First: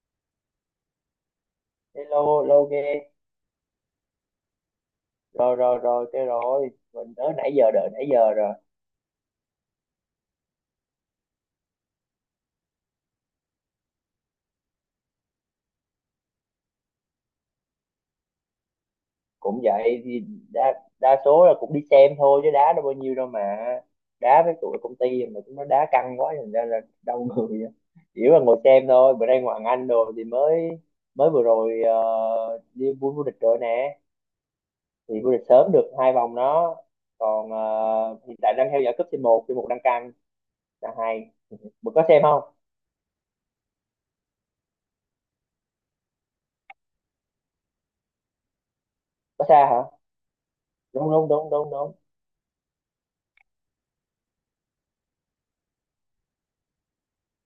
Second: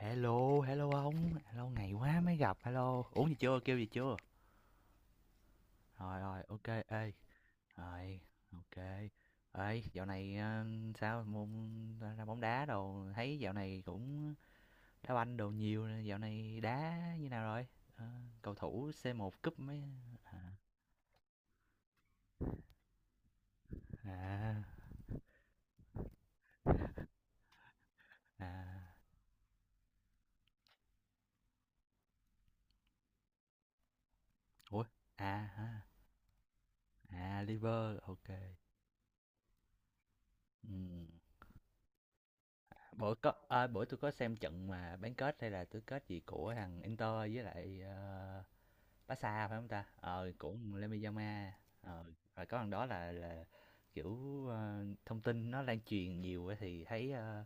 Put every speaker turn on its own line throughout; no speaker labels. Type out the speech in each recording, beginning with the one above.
Hello, hello ông, hello ngày quá
Hello,
mới gặp,
hello
hello.
ghê.
Uống gì chưa, kêu gì chưa?
Rồi, rồi, rồi,
Rồi rồi, ok,
rồi
ê.
mình tới nãy giờ, đợi nãy
Rồi,
giờ rồi.
ok. Ê, dạo này sao môn ra ra bóng đá đồ, thấy dạo này cũng đá banh đồ nhiều, dạo này đá như nào rồi? Ờ, cầu thủ c một cúp
Cũng
mấy.
vậy thì đa đa số là cũng đi xem thôi chứ đá đâu bao nhiêu đâu mà, đá với
À
tụi công ty mà chúng nó đá căng quá thành ra là đau người á. Chỉ là
à.
ngồi xem thôi. Bữa nay Hoàng Anh rồi thì mới mới vừa rồi ờ, đi vô vô địch rồi nè,
Ủa.
thì vô
À
địch
ha.
sớm được 2 vòng đó.
À
Còn
liver ok.
hiện tại đang theo dõi cúp C1 C1 đang căng, là
Ừ.
hay. Bữa có xem không?
Bữa có à, bữa tôi có xem trận mà bán kết hay là tứ kết gì của thằng Inter với lại
Có
Pasa phải
xa
không
hả?
ta? Ờ, của
Đúng, đúng,
Lemmy-Yama.
đúng, đúng, đúng.
ờ, Rồi có lần đó là, kiểu, thông tin nó lan truyền nhiều á thì thấy, ơ,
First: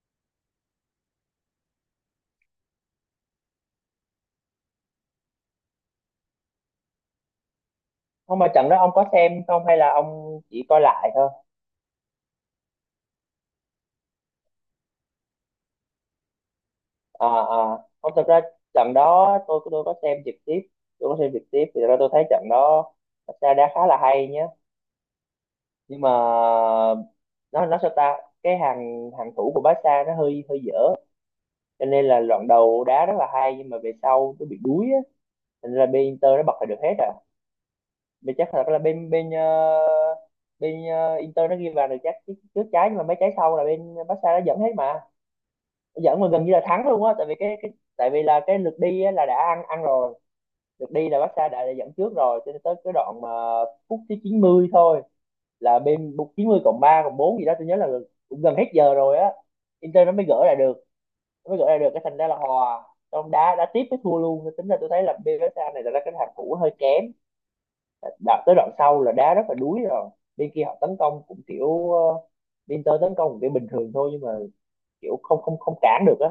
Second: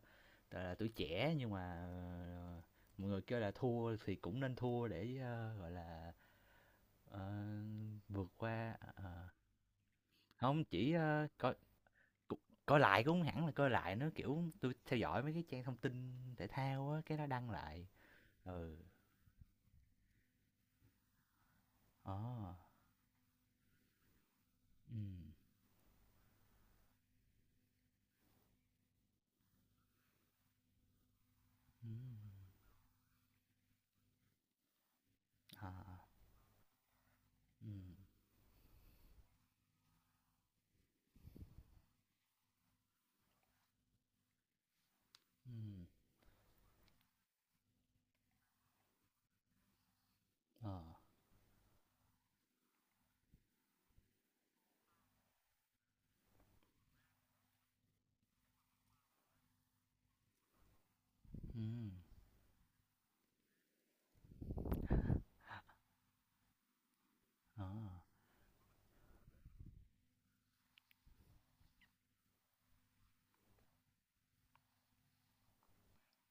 gọi là, tuổi trẻ nhưng mà, mọi người kêu là thua thì cũng nên thua để, ơ, gọi là, ờ, vượt
Không mà trận
qua.
đó ông có
Ờ,
xem không hay là ông chỉ
hông,
coi
chỉ,
lại
ơ,
thôi?
coi c coi lại cũng hông hẳn là coi lại nó kiểu, tôi theo dõi mấy cái trang thông tin thể thao á, cái nó
À,
đăng
à,
lại.
không, thật ra
Ừ.
trận đó tôi có xem trực tiếp. Tôi có xem trực tiếp thì thật ra tôi
Ờ.
thấy trận đó thật ra đã khá là hay nhé.
Ừm.
Nhưng mà nó sao ta, cái hàng hàng thủ của Barca nó hơi hơi dở, cho
Ừ.
nên là đoạn đầu đá rất là hay nhưng mà về sau nó bị đuối á, thành ra bên Inter nó bật lại được hết à.
Ừ.
Bên chắc là bên bên ờ, Inter nó ghi vào được chắc trước trước trái, nhưng mà mấy trái sau là bên Barca nó dẫn hết mà,
Ừ.
dẫn mà gần như là thắng luôn á, tại vì cái tại vì là cái lượt đi á, là đã ăn ăn rồi.
Ờ.
Lượt đi là Barca đã dẫn trước rồi, cho nên tới cái đoạn mà phút thứ 90 thôi, là bên 90+3+4 gì đó tôi nhớ là, cũng gần hết giờ rồi á, Inter nó mới gỡ lại được. Nó mới gỡ lại được,
Ừ.
cái thành ra là hòa, trong đá đá tiếp mới thua luôn. Tính là tôi thấy là bên Barca này là cái hàng thủ hơi kém,
Ờ.
đạt tới đoạn sau là đá rất là đuối rồi, bên kia họ tấn công cũng kiểu Inter tấn công cũng kiểu bình thường thôi, nhưng mà kiểu không không không cản được á.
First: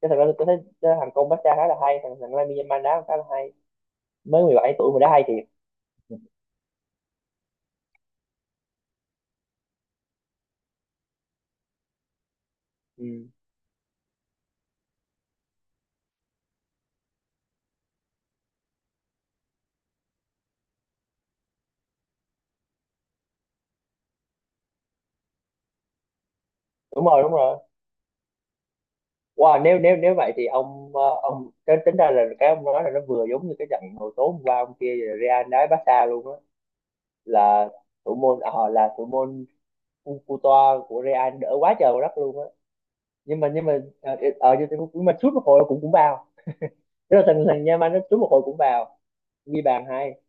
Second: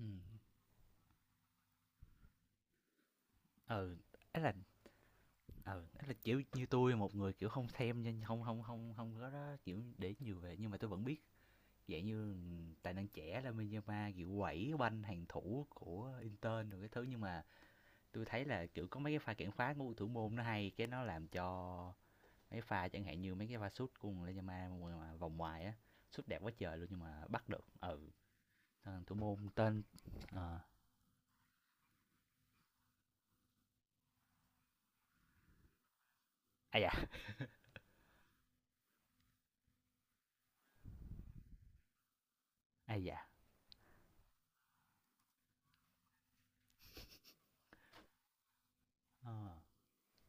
Cái thật ra tôi thấy cái thằng Công Bách khá là hay, thằng thằng Lamine Yamal đá khá là hay,
Ừ, ấy
mới
là,
17 tuổi mà đá hay thiệt.
ừ, ấy là, kiểu như tôi một người, kiểu, không xem nên không không không không có đó, kiểu, để nhiều về nhưng mà tôi vẫn biết dạng như tài năng
Ừ.
trẻ là Yamal, kiểu, quẩy banh hàng thủ của Inter rồi cái thứ. Nhưng mà tôi thấy là, kiểu, có mấy cái pha cản phá của thủ môn nó hay, cái nó làm cho mấy pha chẳng hạn như mấy cái pha sút của La Yamal mà vòng ngoài á, sút đẹp quá trời luôn nhưng
Đúng rồi,
mà
đúng
bắt
rồi.
được. Ừ. Thủ môn
Wow, nếu
tên.
nếu nếu vậy thì
Ờ,
ông ông tính tính ra là cái ông nói là nó vừa giống như cái trận hồi tối hôm qua ông kia, Real đá Barca luôn á,
Aya.
là thủ môn à, là thủ môn Cu- Courtois của Real đỡ quá trời quá đất luôn á.
Aya.
Nhưng mà nhưng mà ở nhưng mà sút một hồi cũng cũng vào. Tức là thằng thằng Yamal nó sút một hồi cũng vào,
Ờ.
ghi bàn hay.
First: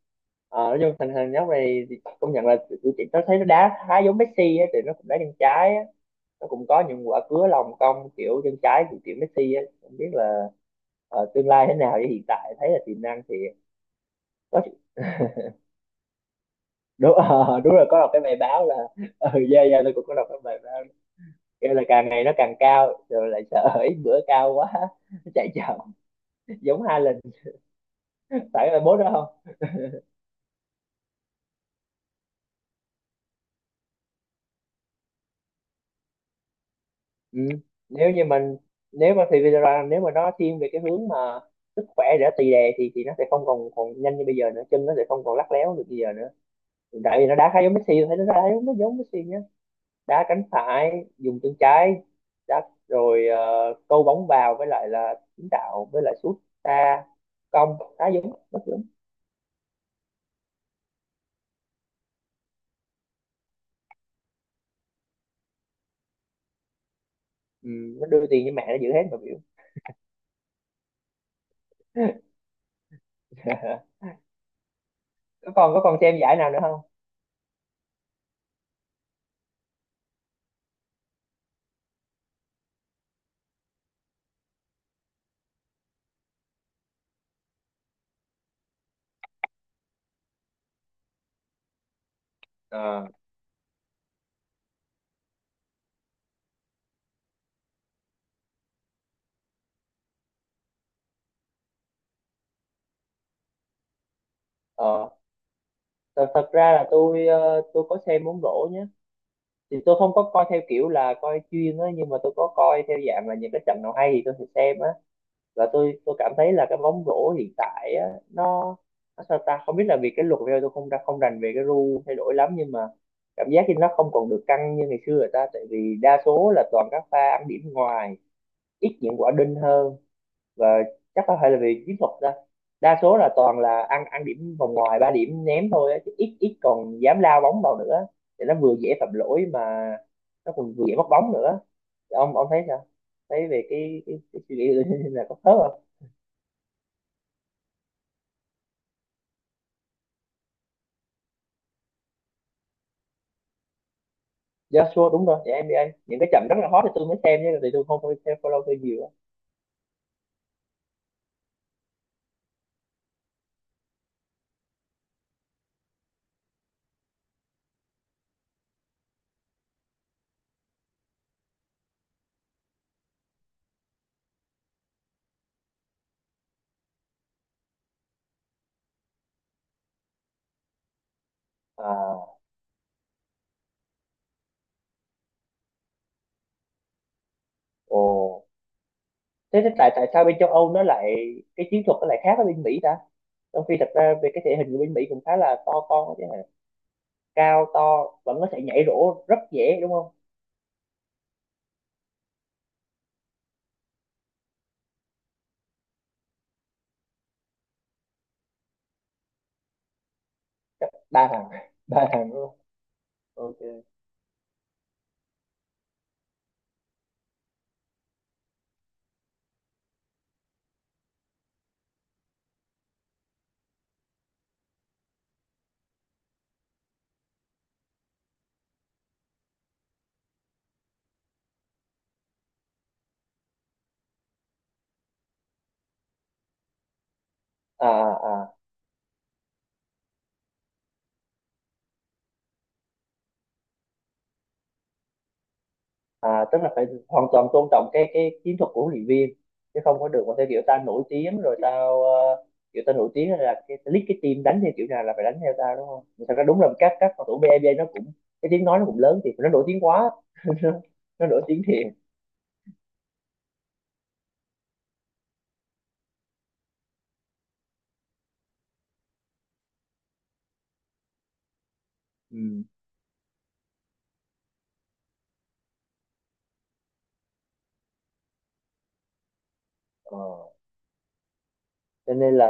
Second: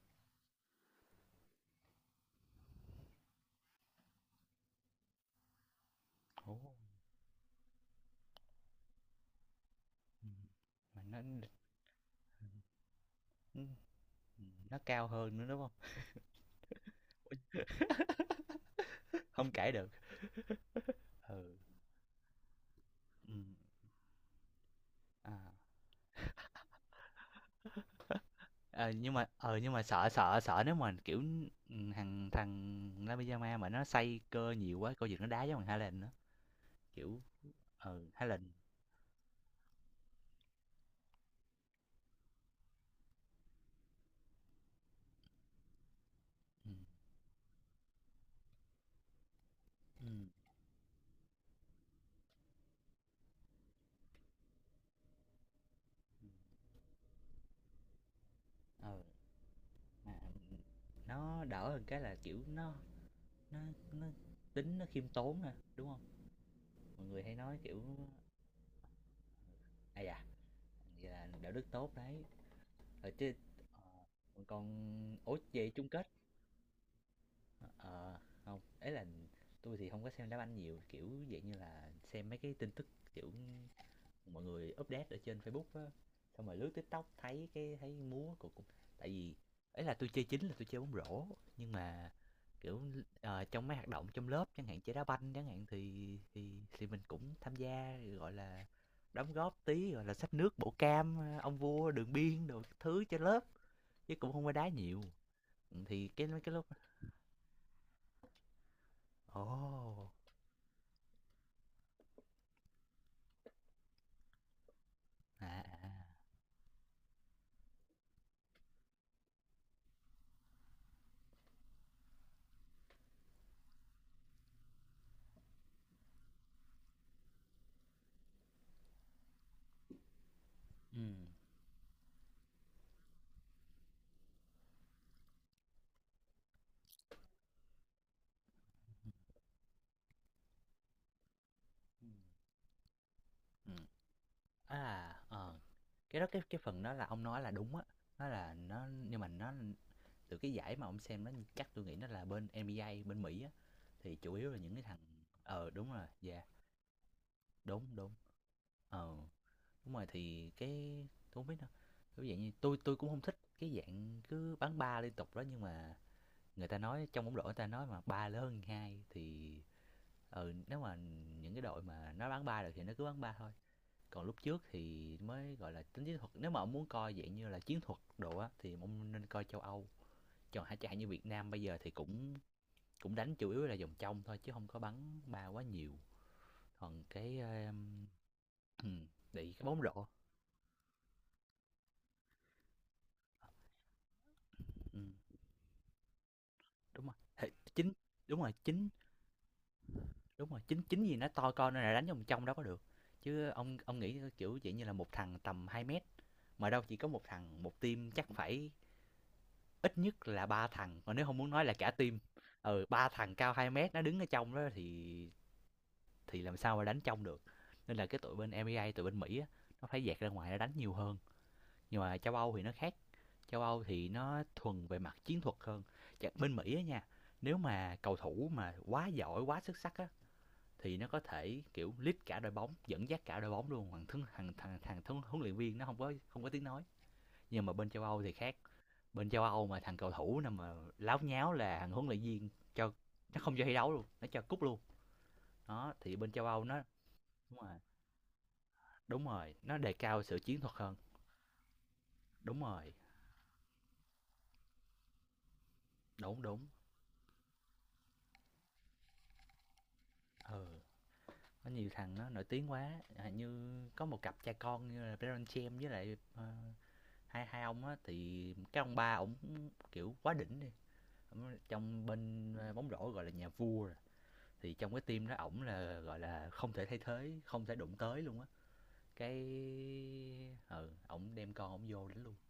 Ờ, nói chung thằng thằng nhóc này thì công nhận là tụi chị nó thấy nó đá khá giống Messi á, thì nó cũng đá chân trái á, nó
Ồ.
cũng có những quả cứa lòng cong kiểu chân trái của kiểu Messi á, không biết
Ừm,
là
mà nó
tương lai thế nào chứ hiện tại thấy là tiềm năng thì có.
nó cao hơn nữa, đúng không?
Đúng, đúng rồi, có đọc cái bài báo là, ừ,
Không
dạ,
kể
dạ,
được.
tôi cũng có đọc cái bài báo
Ừ.
kêu là càng ngày nó càng cao, rồi lại
Ừm.
sợ ít bữa cao quá
À.
nó chạy chậm giống hai lần, phải là
ờ,
bố
nhưng mà
đó.
ờ nhưng mà sợ sợ sợ nếu mà, kiểu, thằng thằng La Pijama mà nó xây cơ nhiều quá, coi chừng nó đá giống thằng Haaland á, kiểu.
Ừ.
Ừ,
Nếu như
Haaland.
mình, nếu mà thì Vidra, nếu mà nó thiên về cái hướng mà sức khỏe để tì đè thì nó sẽ không còn còn nhanh như bây giờ nữa, chân nó sẽ không còn lắc léo được bây giờ nữa,
Ừm.
tại vì nó đá khá giống Messi, thấy nó đá giống nó giống Messi nhá, đá
Ừm.
cánh phải dùng chân trái, đá rồi câu bóng vào với lại là kiến tạo với lại sút xa cong, đá giống nó giống.
Ừ. Ờ mà, nó đỡ hơn cái là, kiểu, nó nó tính nó khiêm tốn nè đúng không? Mọi người hay nói,
Ừ,
kiểu.
nó đưa tiền cho mẹ nó giữ hết mà biểu.
À da, vậy là đạo đức tốt đấy. Ờ, chứ còn ủa
Có
về
còn, có
chung
còn
kết.
xem giải nào nữa không?
Ờ, không ấy là tôi thì không có xem đá banh nhiều kiểu dạng như là xem mấy cái tin tức kiểu mọi người update ở trên Facebook á, xong rồi lướt TikTok thấy thấy múa của cũng, tại vì ấy là tôi chơi bóng rổ, nhưng mà kiểu,
Ờ.
trong mấy hoạt động trong lớp chẳng hạn chơi đá banh chẳng hạn thì mình cũng tham gia gọi là đóng góp tí gọi là xách nước bổ cam, ông vua đường biên đồ các thứ cho lớp chứ cũng không có đá nhiều.
Ờ,
Ừ, thì cái mấy
thật
cái lúc.
ra là tôi, tôi có xem bóng rổ nhé, thì tôi
Ồ.
không có coi theo kiểu là coi chuyên á, nhưng mà tôi có coi theo dạng là những cái trận nào hay thì tôi sẽ xem á.
À
Và tôi
à.
tôi cảm thấy là cái bóng rổ hiện tại á, nó sao ta, không biết là vì cái luật bây giờ tôi không rành về cái rule thay đổi lắm, nhưng mà cảm giác như nó không còn được căng như ngày xưa rồi ta, tại vì đa số là toàn các pha ăn điểm ngoài, ít những quả đinh hơn. Và
Ừ.
chắc có thể là vì chiến thuật đó, đa số là toàn là ăn ăn điểm vòng ngoài, 3 điểm ném thôi á, chứ ít ít còn dám lao bóng vào nữa, thì nó vừa dễ phạm lỗi mà, nó còn vừa dễ mất bóng nữa. Thì ông thấy sao, thấy về
Ừ.
cái suy nghĩ của Linh
À,
là có
ờ.
khớp không?
Cái đó cái phần đó là ông nói là đúng á. Nó là nó nhưng mà nó từ cái giải mà ông xem nó chắc tôi nghĩ nó là bên NBA bên Mỹ á, thì chủ yếu là những cái thằng.
Joshua đúng rồi, dạ,
Ờ
NBA
đúng rồi,
những cái
dạ,
trận rất là hot thì tôi mới xem chứ, thì
đúng
tôi không
đúng.
có xem follow tôi nhiều á.
Ờ đúng rồi thì cái tôi không biết đâu. Kiểu dạng như tôi cũng không thích cái dạng cứ bắn ba liên tục đó, nhưng mà người ta nói trong bóng rổ người ta nói mà ba lớn hơn hai thì ừ nếu mà những cái đội mà nó bán ba được thì nó cứ bán ba thôi. Còn lúc trước thì mới gọi là tính chiến thuật, nếu mà ông muốn coi dạng như là chiến thuật đồ á thì ông nên coi châu Âu, còn hả chạy như Việt Nam bây giờ thì
À.
cũng cũng đánh chủ yếu là vòng trong thôi chứ không có bắn ba quá nhiều. Còn cái
Ồ.
ừ, bị cái
Thế
bóng
tại tại
rổ.
sao bên châu Âu nó lại cái chiến thuật nó lại khác ở bên Mỹ ta, trong khi thật ra về cái thể hình của bên
ừ,
Mỹ cũng khá là to con chứ hả?
đúng rồi
Cao to
chính
vẫn
đúng
có
rồi
thể nhảy
chính
rổ rất dễ đúng không?
đúng rồi chính chính gì nó to con nên là đánh vòng trong đó có được. Chứ ông nghĩ kiểu vậy như là một thằng tầm 2 mét mà đâu chỉ có một thằng một team, chắc phải ít nhất là ba thằng mà nếu
Ba
không
thằng
muốn nói
à?
là cả
Ba
team.
thằng đúng không?
Ừ ba thằng cao
OK.
2 mét nó đứng ở trong đó thì làm sao mà đánh trong được, nên là cái tụi bên MEA tụi bên Mỹ á, nó phải dạt ra ngoài nó đánh nhiều hơn. Nhưng mà châu Âu thì nó khác, châu Âu thì nó thuần về mặt chiến thuật hơn. Bên Mỹ á nha, nếu mà cầu thủ mà quá giỏi quá xuất sắc á thì nó có thể kiểu lead cả đội bóng dẫn dắt cả đội bóng luôn, thằng thằng thằng thằng, thằng huấn luyện viên nó không có tiếng nói. Nhưng mà
À.
bên châu Âu thì
À.
khác, bên châu Âu mà thằng cầu thủ nào mà láo nháo là thằng huấn luyện viên cho nó không cho thi đấu luôn, nó cho cúp luôn. Đó thì bên
À,
châu
tức
Âu
là
nó.
phải hoàn toàn
Đúng
tôn
rồi.
trọng cái chiến thuật của huấn luyện
Đúng
viên,
rồi nó
chứ
đề
không có
cao
được mà
sự
theo
chiến
kiểu
thuật
ta
hơn.
nổi tiếng rồi tao
Đúng
kiểu
rồi.
ta nổi tiếng là cái ta lead cái team đánh theo kiểu nào là phải đánh theo tao đúng không? Thật
Đúng
ra đúng
đúng.
là các cầu thủ BNB nó cũng cái tiếng nói nó cũng lớn, thì nó nổi tiếng quá,
Ừ
nó nổi tiếng
có
thiệt.
nhiều thằng nó nổi tiếng quá à, như có một cặp cha con như là Baron Chem với lại hai hai ông á, thì cái ông ba ổng kiểu quá đỉnh đi. Ổng trong bên
Ừ.
ờ, bóng rổ gọi là nhà vua rồi. Thì trong cái team đó ổng là gọi là không thể thay thế không thể đụng tới luôn á, cái
Ờ.
ờ ổng đem con ổng vô
Cho
đánh
nên
luôn.
là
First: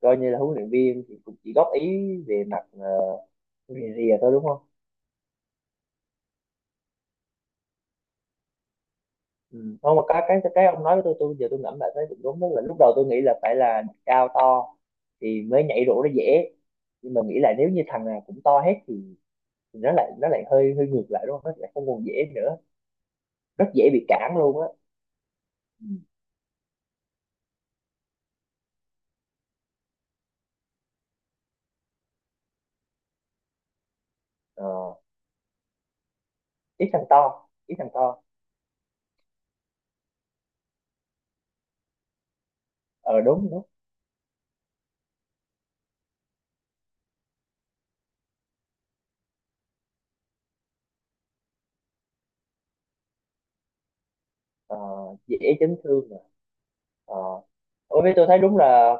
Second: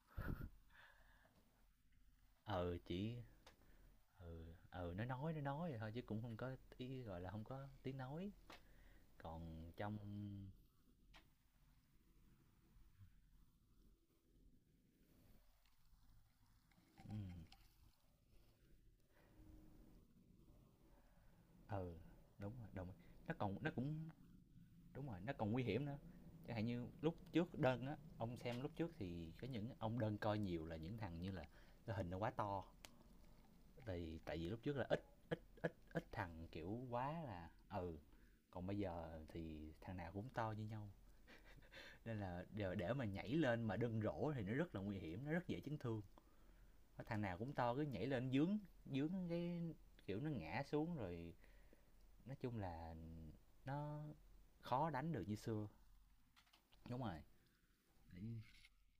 coi như là huấn luyện viên thì cũng chỉ góp ý về mặt
Ờ chỉ.
rìa, thôi
Ừ,
đúng không?
ừ nó nói thôi chứ cũng không có ý gọi là không có tiếng nói. Còn
Ừ. Không
trong.
mà cái ông nói với tôi giờ tôi ngẫm lại thấy cũng đúng, đó là lúc đầu tôi nghĩ là phải là cao to thì mới nhảy rổ nó dễ, nhưng mà nghĩ
Ừ,
lại nếu như thằng nào cũng to hết thì nó lại hơi hơi ngược lại đúng không, nó lại không
ừ
còn dễ
đúng
nữa,
rồi đúng rồi, nó còn
rất
nó
dễ bị
cũng.
cản luôn á.
Đúng rồi nó còn nguy hiểm
Ừ.
nữa. Chẳng hạn như lúc trước đơn á ông xem lúc trước thì có những ông đơn coi nhiều là những thằng như là cái hình nó quá to, thì tại vì lúc trước là
Ờ,
ít ít thằng kiểu
ít thằng
quá
to,
là
ít thằng
ừ.
to.
Còn bây giờ thì thằng nào cũng to như nhau nên là để mà
Ờ,
nhảy
đúng,
lên
đúng.
mà đâm rổ thì nó rất là nguy hiểm nó rất dễ chấn thương. Có thằng nào cũng to cứ nhảy lên dướng dướng kiểu nó ngã xuống rồi, nói chung là nó
Ờ,
khó đánh được như
dễ
xưa.
chấn thương mà.
Đúng rồi.
Ờ. Ủa, với tôi thấy đúng là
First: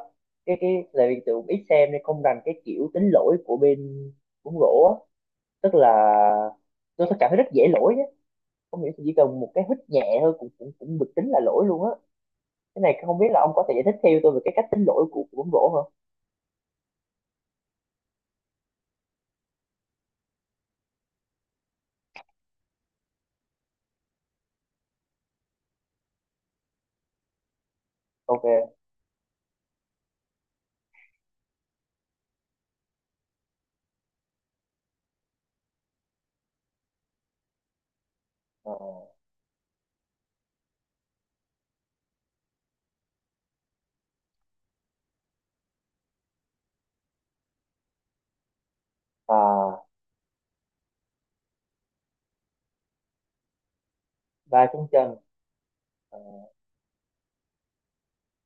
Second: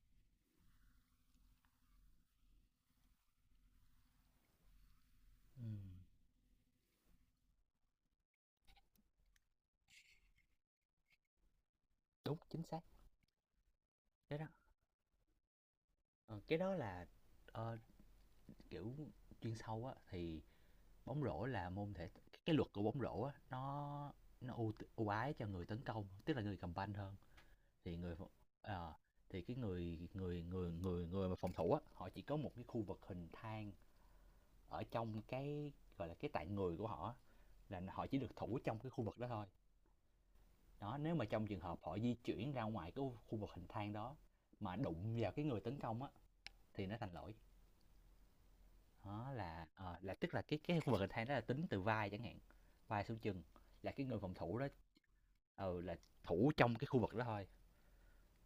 cái, tại vì tôi cũng ít xem nên không rành cái kiểu tính lỗi của bên bóng rổ á,
Ừ.
tức là tôi thấy cảm thấy rất dễ lỗi, không hiểu chỉ cần một cái hít nhẹ thôi cũng cũng cũng được tính là lỗi luôn á.
Đúng chính xác.
Cái này không biết là ông có thể giải thích theo tôi
Cái
về
đó
cái cách tính lỗi của bóng rổ không?
ờ, cái đó là ờ, kiểu chuyên sâu á thì, bóng rổ là môn thể, cái luật của bóng rổ á nó ưu ái cho người tấn công tức là người cầm banh hơn, thì người phòng-.
OK.
ờ, thì cái người người người người người mà phòng thủ á họ chỉ có một cái khu vực hình thang ở trong cái gọi là cái tạng người của họ, là họ chỉ được thủ
Ờ,
trong cái khu vực đó thôi. Đó nếu mà trong trường hợp họ di chuyển ra ngoài cái khu vực hình thang đó mà đụng vào cái người tấn công á thì nó thành lỗi. Đó là
à,
là tức là cái khu vực hình thang đó là tính từ vai chẳng hạn, vai xuống chân, là cái người phòng thủ
và
đó.
trong chân.
Ừ là
Ờ,
thủ trong cái khu vực đó thôi.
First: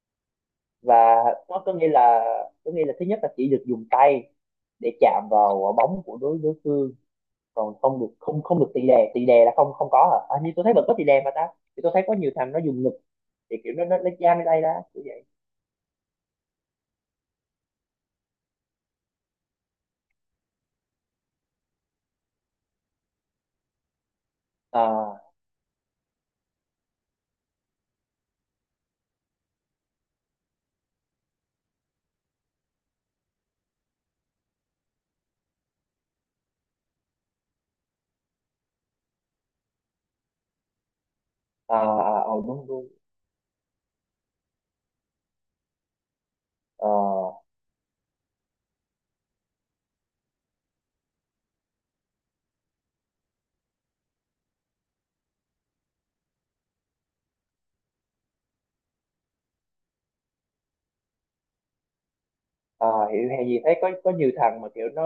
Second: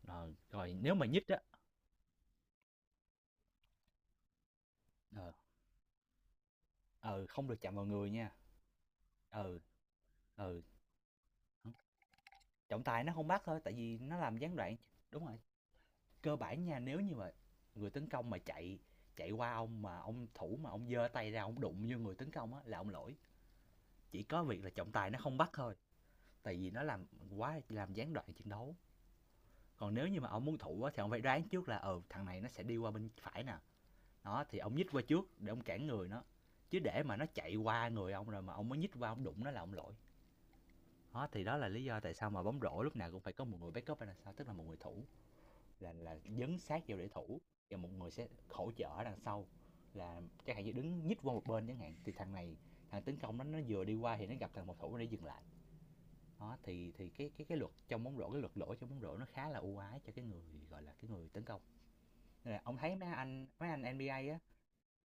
Ờ, rồi nếu
và
mà nhích á.
nó có nghĩa là, có nghĩa là thứ nhất là chỉ được dùng tay để chạm
Ờ.
vào bóng của đối đối phương,
Ừ, không được
còn
chạm vào
không được,
người nha.
không không được tì đè, tì đè là
Ừ,
không, không có hả? À, như
ừ,
tôi thấy vẫn có tì đè mà ta, thì tôi thấy có nhiều thằng nó dùng
trọng
ngực,
tài nó không bắt
thì
thôi,
kiểu
tại vì
nó
nó
lấy
làm
giam lên
gián
tay ra
đoạn.
kiểu vậy.
Đúng rồi, cơ bản nha, nếu như mà người tấn công mà chạy chạy qua ông mà ông thủ mà ông giơ tay ra ông đụng vô người tấn công á là ông lỗi, chỉ có việc là trọng tài nó
À,
không bắt thôi, tại vì nó làm quá làm gián đoạn trận đấu. Còn nếu như mà ông muốn thủ á thì ông phải đoán trước là, ừ, thằng này nó sẽ đi qua bên phải nè, đó, thì ông nhích qua trước để ông cản người nó, chứ để mà nó chạy qua người ông rồi mà ông mới nhích qua ông đụng nó là ông lỗi. Đó, thì đó là
à,
lý do tại
à,
sao
ờ,
mà bóng
đúng,
rổ
đúng.
lúc nào cũng phải có một người backup ở đằng sau, tức là một người thủ là dấn sát
Ờ.
vô để thủ, và một người sẽ hỗ trợ ở đằng sau là chẳng hạn như đứng nhích qua một bên chẳng hạn thì thằng này, thằng tấn công nó vừa đi qua thì nó gặp thằng một thủ để dừng lại. Đó thì cái luật trong bóng rổ cái luật lỗi trong bóng rổ nó khá là ưu ái cho cái người gọi là cái người tấn công, nên là ông thấy
Ờ, hiểu hay gì
mấy
thấy
anh
có
NBA
nhiều
á.
thằng mà kiểu nó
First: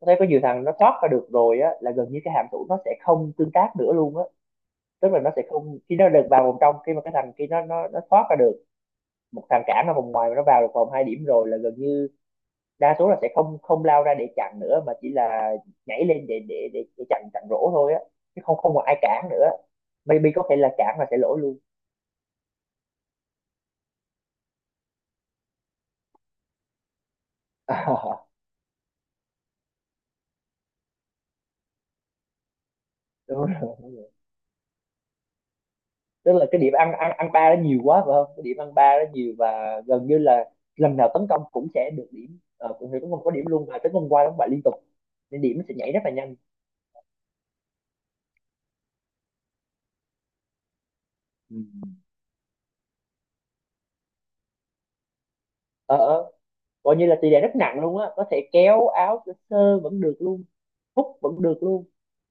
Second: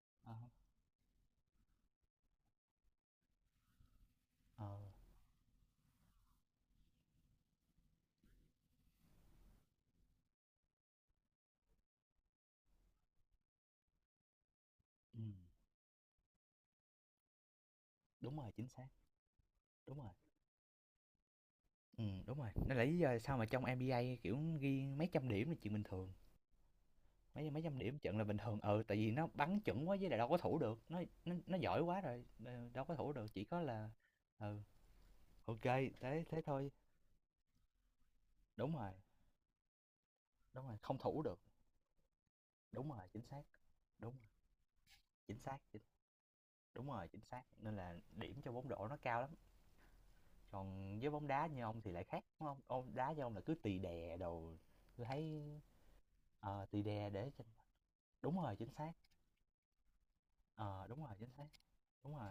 nó thấy có
Ờ.
nhiều thằng nó thoát ra được rồi á là gần như cái hàm thủ nó sẽ không tương tác nữa luôn á.
Ờ.
Tức là nó sẽ không, khi nó được vào vòng trong, khi mà cái thằng khi nó thoát ra được, một thằng cản ở vòng ngoài mà nó vào được vòng 2 điểm rồi là gần như đa số là sẽ không không lao ra để chặn nữa, mà chỉ
Ừ,
là nhảy lên để để chặn chặn rổ thôi á,
đúng
chứ
rồi
không
chính
không còn
xác.
ai cản nữa,
Đúng rồi.
maybe có thể là cản là sẽ lỗi luôn.
Ừ, đúng rồi nên là lý do tại sao mà trong NBA kiểu ghi mấy trăm điểm là chuyện bình thường, mấy mấy trăm điểm trận là bình thường ừ tại vì nó bắn chuẩn quá với lại đâu có thủ được nó giỏi quá rồi đâu có thủ được chỉ
Đúng
có là.
rồi.
Ừ. Ok. Thế
Tức
thế
là cái
thôi.
điểm ăn ăn ăn 3 nó nhiều quá phải không, cái điểm ăn
Đúng rồi.
3 nó nhiều, và gần như là
Đúng rồi
lần
không
nào
thủ
tấn
được.
công cũng sẽ được điểm,
Đúng
cũng sẽ
rồi
tấn
chính
công có
xác.
điểm luôn, và tấn công
Đúng
qua
rồi,
đóng bại liên tục,
chính
nên
xác
điểm nó sẽ
chính.
nhảy rất là nhanh.
Đúng rồi chính xác nên là điểm cho bóng rổ nó cao lắm. Còn với bóng đá
Ừ.
như ông thì lại khác đúng không, ông đá như ông là cứ tì đè đồ. Tôi thấy
ờ ờ,
tì
Coi như
đè
là
để
tỷ lệ
cho-.
rất nặng luôn á, có
Đúng
thể
rồi chính
kéo
xác.
áo sơ sơ vẫn được luôn,
Ờ đúng rồi
hút
chính
vẫn
xác.
được luôn.
Đúng rồi.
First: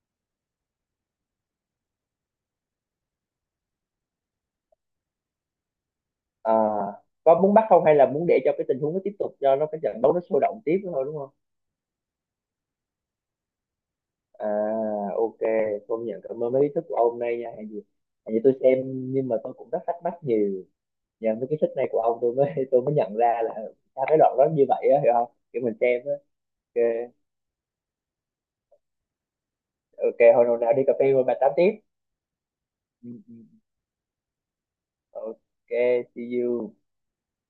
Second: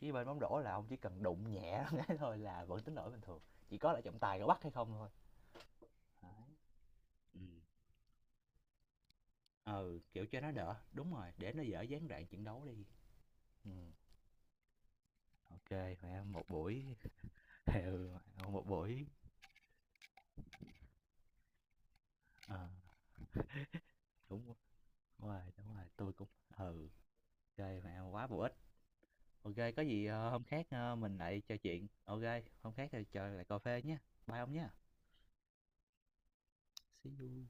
Chứ bên bóng rổ là ông chỉ cần đụng nhẹ cái thôi là vẫn tính lỗi bình thường, chỉ có là trọng tài có bắt hay không thôi. Đấy.
À, có muốn bắt không hay là muốn để cho cái tình huống nó tiếp tục cho nó
Ừ,
cái trận
ừ,
đấu nó
kiểu cho
sôi
nó
động
đỡ,
tiếp nữa thôi
đúng
đúng
rồi,
không?
để nó dở gián đoạn trận đấu đi. Ừm.
À. OK.
OK,
Công nhận,
mẹ một
cảm ơn mấy ý thức
buổi.
của ông hôm nay nha, hẹn gì.
Ừ,
Hẹn gì tôi
một
xem,
buổi.
nhưng mà tôi cũng rất thắc mắc nhiều, nhờ mấy cái thích này của ông tôi mới
Ờ,
tôi mới nhận ra là sao cái đoạn
đúng
đó như vậy á, hiểu không, kiểu mình
đúng rồi,
xem á.
tôi cũng ừ.
OK.
OK, mẹ quá bổ ích. OK, có gì,
OK,
ờ, hôm
hồi nào
khác,
nào đi cà
ờ,
phê
mình
rồi bà
lại
tám
trò
tiếp.
chuyện. OK, hôm khác thì
Ừ,
chờ
ừ.
lại cà phê nhé. Bye ông nhé.
Ừ. OK. See you.
See you.